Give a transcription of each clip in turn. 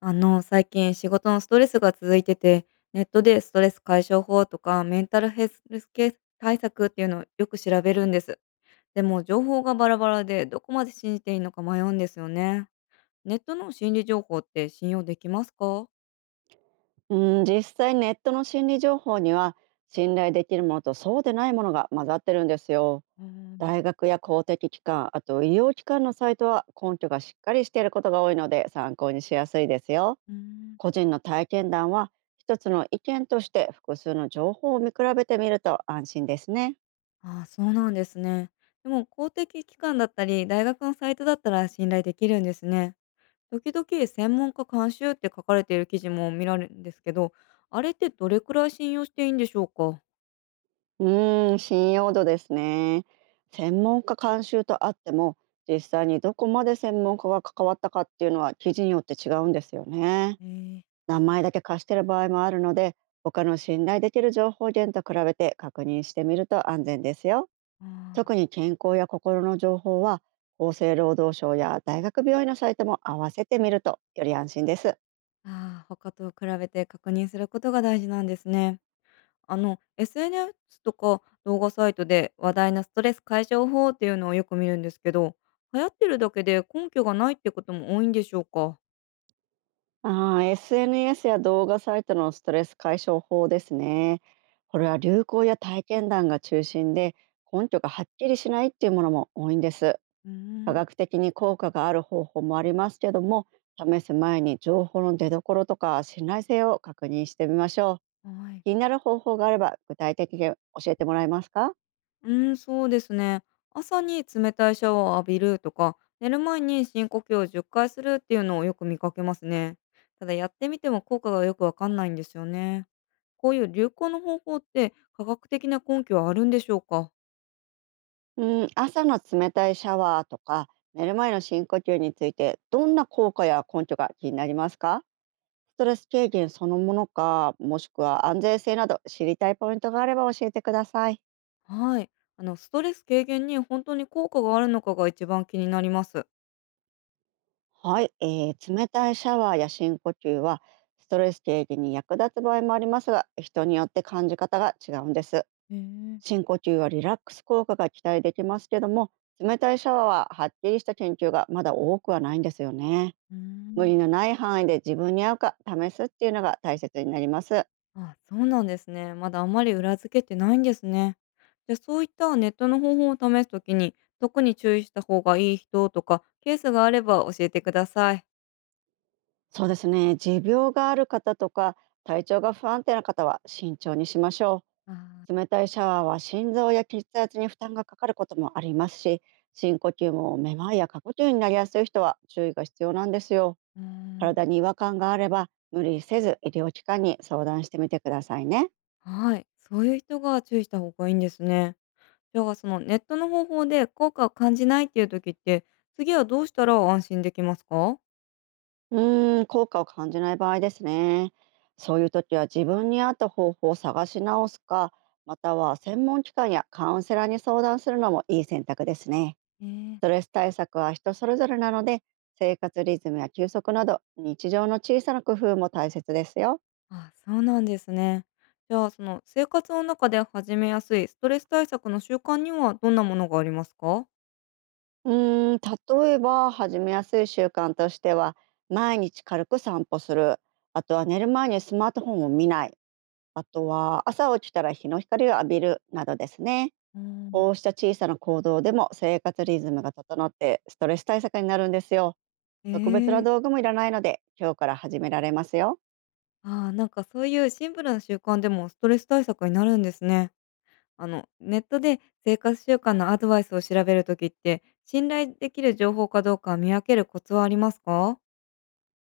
最近仕事のストレスが続いてて、ネットでストレス解消法とかメンタルヘルスケ対策っていうのをよく調べるんです。でも情報がバラバラでどこまで信じていいのか迷うんですよね。ネットの心理情報って信用できますか？うん、実際ネットの心理情報には信頼できるものとそうでないものが混ざってるんですよ。うん。大学や公的機関、あと医療機関のサイトは根拠がしっかりしていることが多いので参考にしやすいですよ。うーん。個人の体験談は一つの意見として複数の情報を見比べてみると安心ですね。ああ、そうなんですね。でも公的機関だったり大学のサイトだったら信頼できるんですね。時々専門家監修って書かれている記事も見られるんですけど、あれってどれくらい信用していいんでしょうか？うーん、信用度ですね。専門家監修とあっても実際にどこまで専門家が関わったかっていうのは記事によって違うんですよね。えー。名前だけ貸している場合もあるので他の信頼できる情報源と比べて確認してみると安全ですよ。あー。特に健康や心の情報は厚生労働省や大学病院のサイトも合わせてみるとより安心です。あー、他と比べて確認することが大事なんですね。SNS とか動画サイトで話題なストレス解消法っていうのをよく見るんですけど、流行ってるだけで根拠がないってことも多いんでしょうか。あー、 SNS や動画サイトのストレス解消法ですね。これは流行や体験談が中心で根拠がはっきりしないっていうものも多いんです。うー科ん。学的に効果がある方法もありますけども、試す前に情報の出どころとか信頼性を確認してみましょう。はい。気になる方法があれば具体的に教えてもらえますか？うーん、そうですね。朝に冷たいシャワーを浴びるとか、寝る前に深呼吸を10回するっていうのをよく見かけますね。ただやってみても効果がよくわかんないんですよね。こういう流行の方法って科学的な根拠はあるんでしょうか？うん、朝の冷たいシャワーとか寝る前の深呼吸についてどんな効果や根拠が気になりますか？ストレス軽減そのものか、もしくは安全性など知りたいポイントがあれば教えてください。はい。ストレス軽減に本当に効果があるのかが一番気になります。はい、冷たいシャワーや深呼吸はストレス軽減に役立つ場合もありますが、人によって感じ方が違うんです。へえ。深呼吸はリラックス効果が期待できますけども、冷たいシャワーははっきりした研究がまだ多くはないんですよね。うー無ん。理のない範囲で自分に合うか試すっていうのが大切になります。あ、そうなんですね。まだあんまり裏付けてないんですね。じゃあそういったネットの方法を試すときに、特に注意した方がいい人とか、ケースがあれば教えてください。そうですね、持病がある方とか体調が不安定な方は慎重にしましょあー。う。冷たいシャワーは心臓や血圧に負担がかかることもありますし、深呼吸もめまいや過呼吸になりやすい人は注意が必要なんですよ。うーん。体に違和感があれば無理せず医療機関に相談してみてくださいね。はい。そういう人が注意した方がいいんですね。じゃあそのネットの方法で効果を感じないっていうときって、次はどうしたら安心できますか？うーん、効果を感じない場合ですね。そういう時は自分に合った方法を探し直すか、または専門機関やカウンセラーに相談するのもいい選択ですね。えー。ストレス対策は人それぞれなので、生活リズムや休息など、日常の小さな工夫も大切ですよ。あ、そうなんですね。じゃあその生活の中で始めやすいストレス対策の習慣にはどんなものがありますか？うーん、例えば始めやすい習慣としては、毎日軽く散歩する、あとは寝る前にスマートフォンを見ない、あとは朝起きたら日の光を浴びるなどですね。うん。こうした小さな行動でも生活リズムが整ってストレス対策になるんですよ。え特別なえ。道具もいらないので、今日から始められますよ。ああ、なんかそういうシンプルな習慣でもストレス対策になるんですね。ネットで生活習慣のアドバイスを調べるときって、信頼できる情報かどうか見分けるコツはありますか？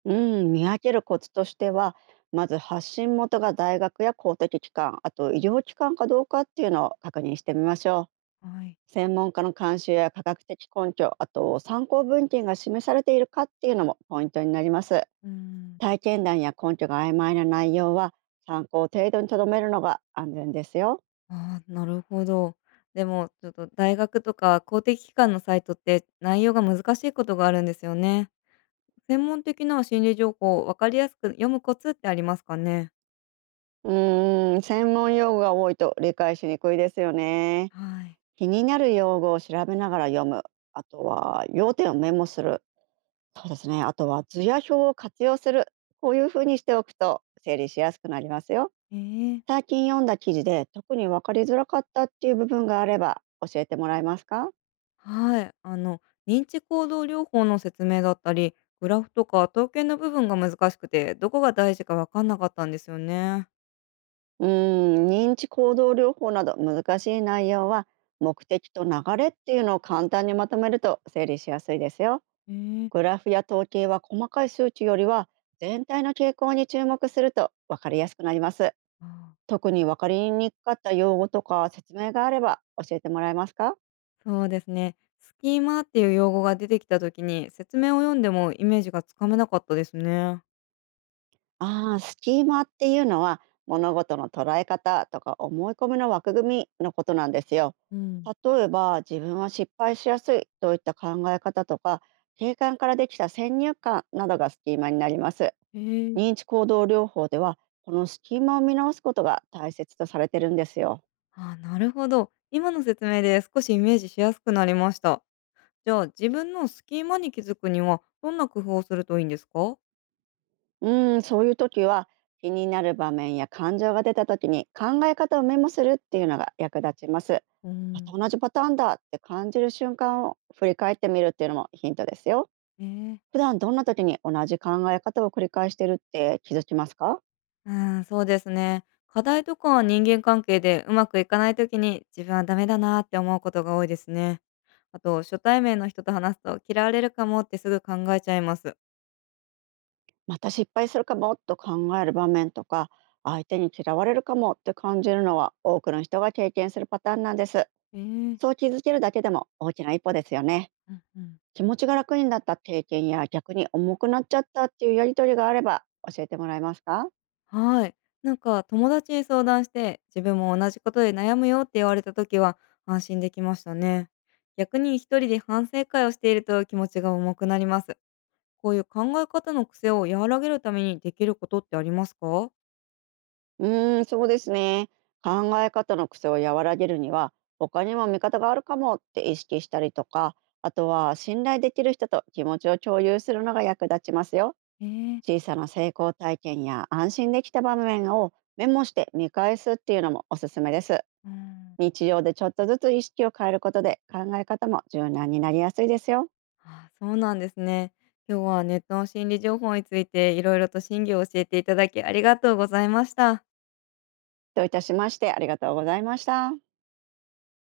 うん、見分けるコツとしては、まず発信元が大学や公的機関、あと医療機関かどうかっていうのを確認してみましょはい。う。専門家の監修や科学的根拠、あと参考文献が示されているかっていうのもポイントになります。うーん。体験談や根拠が曖昧な内容は参考程度にとどめるのが安全ですよ。ああ、なるほど。でも、ちょっと大学とか公的機関のサイトって内容が難しいことがあるんですよね。専門的な心理情報を分かりやすく読むコツってありますかね？うーん、専門用語が多いと理解しにくいですよね。はい。気になる用語を調べながら読む、あとは要点をメモする、そうですね、あとは図や表を活用する。こういうふうにしておくと整理しやすくなりますよ。ええ。最近読んだ記事で特に分かりづらかったっていう部分があれば教えてもらえますか？はい、認知行動療法の説明だったり、グラフとか統計の部分が難しくて、どこが大事か分かんなかったんですよね。うーん、認知行動療法など難しい内容は目的と流れっていうのを簡単にまとめると整理しやすいですよ。えー。グラフや統計は細かい数値よりは全体の傾向に注目すると分かりやすくなります。あー、特に分かりにくかった用語とか説明があれば教えてもらえますか？そうですね。スキーマっていう用語が出てきた時に説明を読んでもイメージがつかめなかったですね。ああ、スキーマっていうのは物事の捉え方とか思い込みの枠組みのことなんですよ。うん。例えば自分は失敗しやすいといった考え方とか定感からできた先入観などがスキーマになります。えー。認知行動療法ではこのスキーマを見直すことが大切とされてるんですよ。あー、なるほど。今の説明で少しイメージしやすくなりました。じゃあ自分のスキーマに気づくにはどんな工夫をするといいんですか？うーん、そういう時は気になる場面や感情が出た時に考え方をメモするっていうのが役立ちます。うまん。た同じパターンだって感じる瞬間を振り返ってみるっていうのもヒントですよ。えー。普段どんな時に同じ考え方を繰り返してるって気づきますか？うーん、そうですね。課題とか人間関係でうまくいかないときに自分はダメだなって思うことが多いですね。あと初対面の人と話すと嫌われるかもってすぐ考えちゃいます。また失敗するかもと考える場面とか相手に嫌われるかもって感じるのは多くの人が経験するパターンなんです。えそうえ。気づけるだけでも大きな一歩ですよね。うんうん。気持ちが楽になった経験や逆に重くなっちゃったっていうやりとりがあれば教えてもらえますか？はい。なんか友達に相談して自分も同じことで悩むよって言われた時は安心できましたね。逆に一人で反省会をしていると気持ちが重くなります。こういう考え方の癖を和らげるためにできることってありますか？うーん、そうですね。考え方の癖を和らげるには他にも見方があるかもって意識したりとか、あとは信頼できる人と気持ちを共有するのが役立ちますよ。ええ。小さな成功体験や安心できた場面をメモして見返すっていうのもおすすめです。うん。日常でちょっとずつ意識を変えることで考え方も柔軟になりやすいですよ。あー、そうなんですね。今日はネットの心理情報についていろいろと真偽を教えていただきありがとうございました。どういたしまして、ありがとうございました。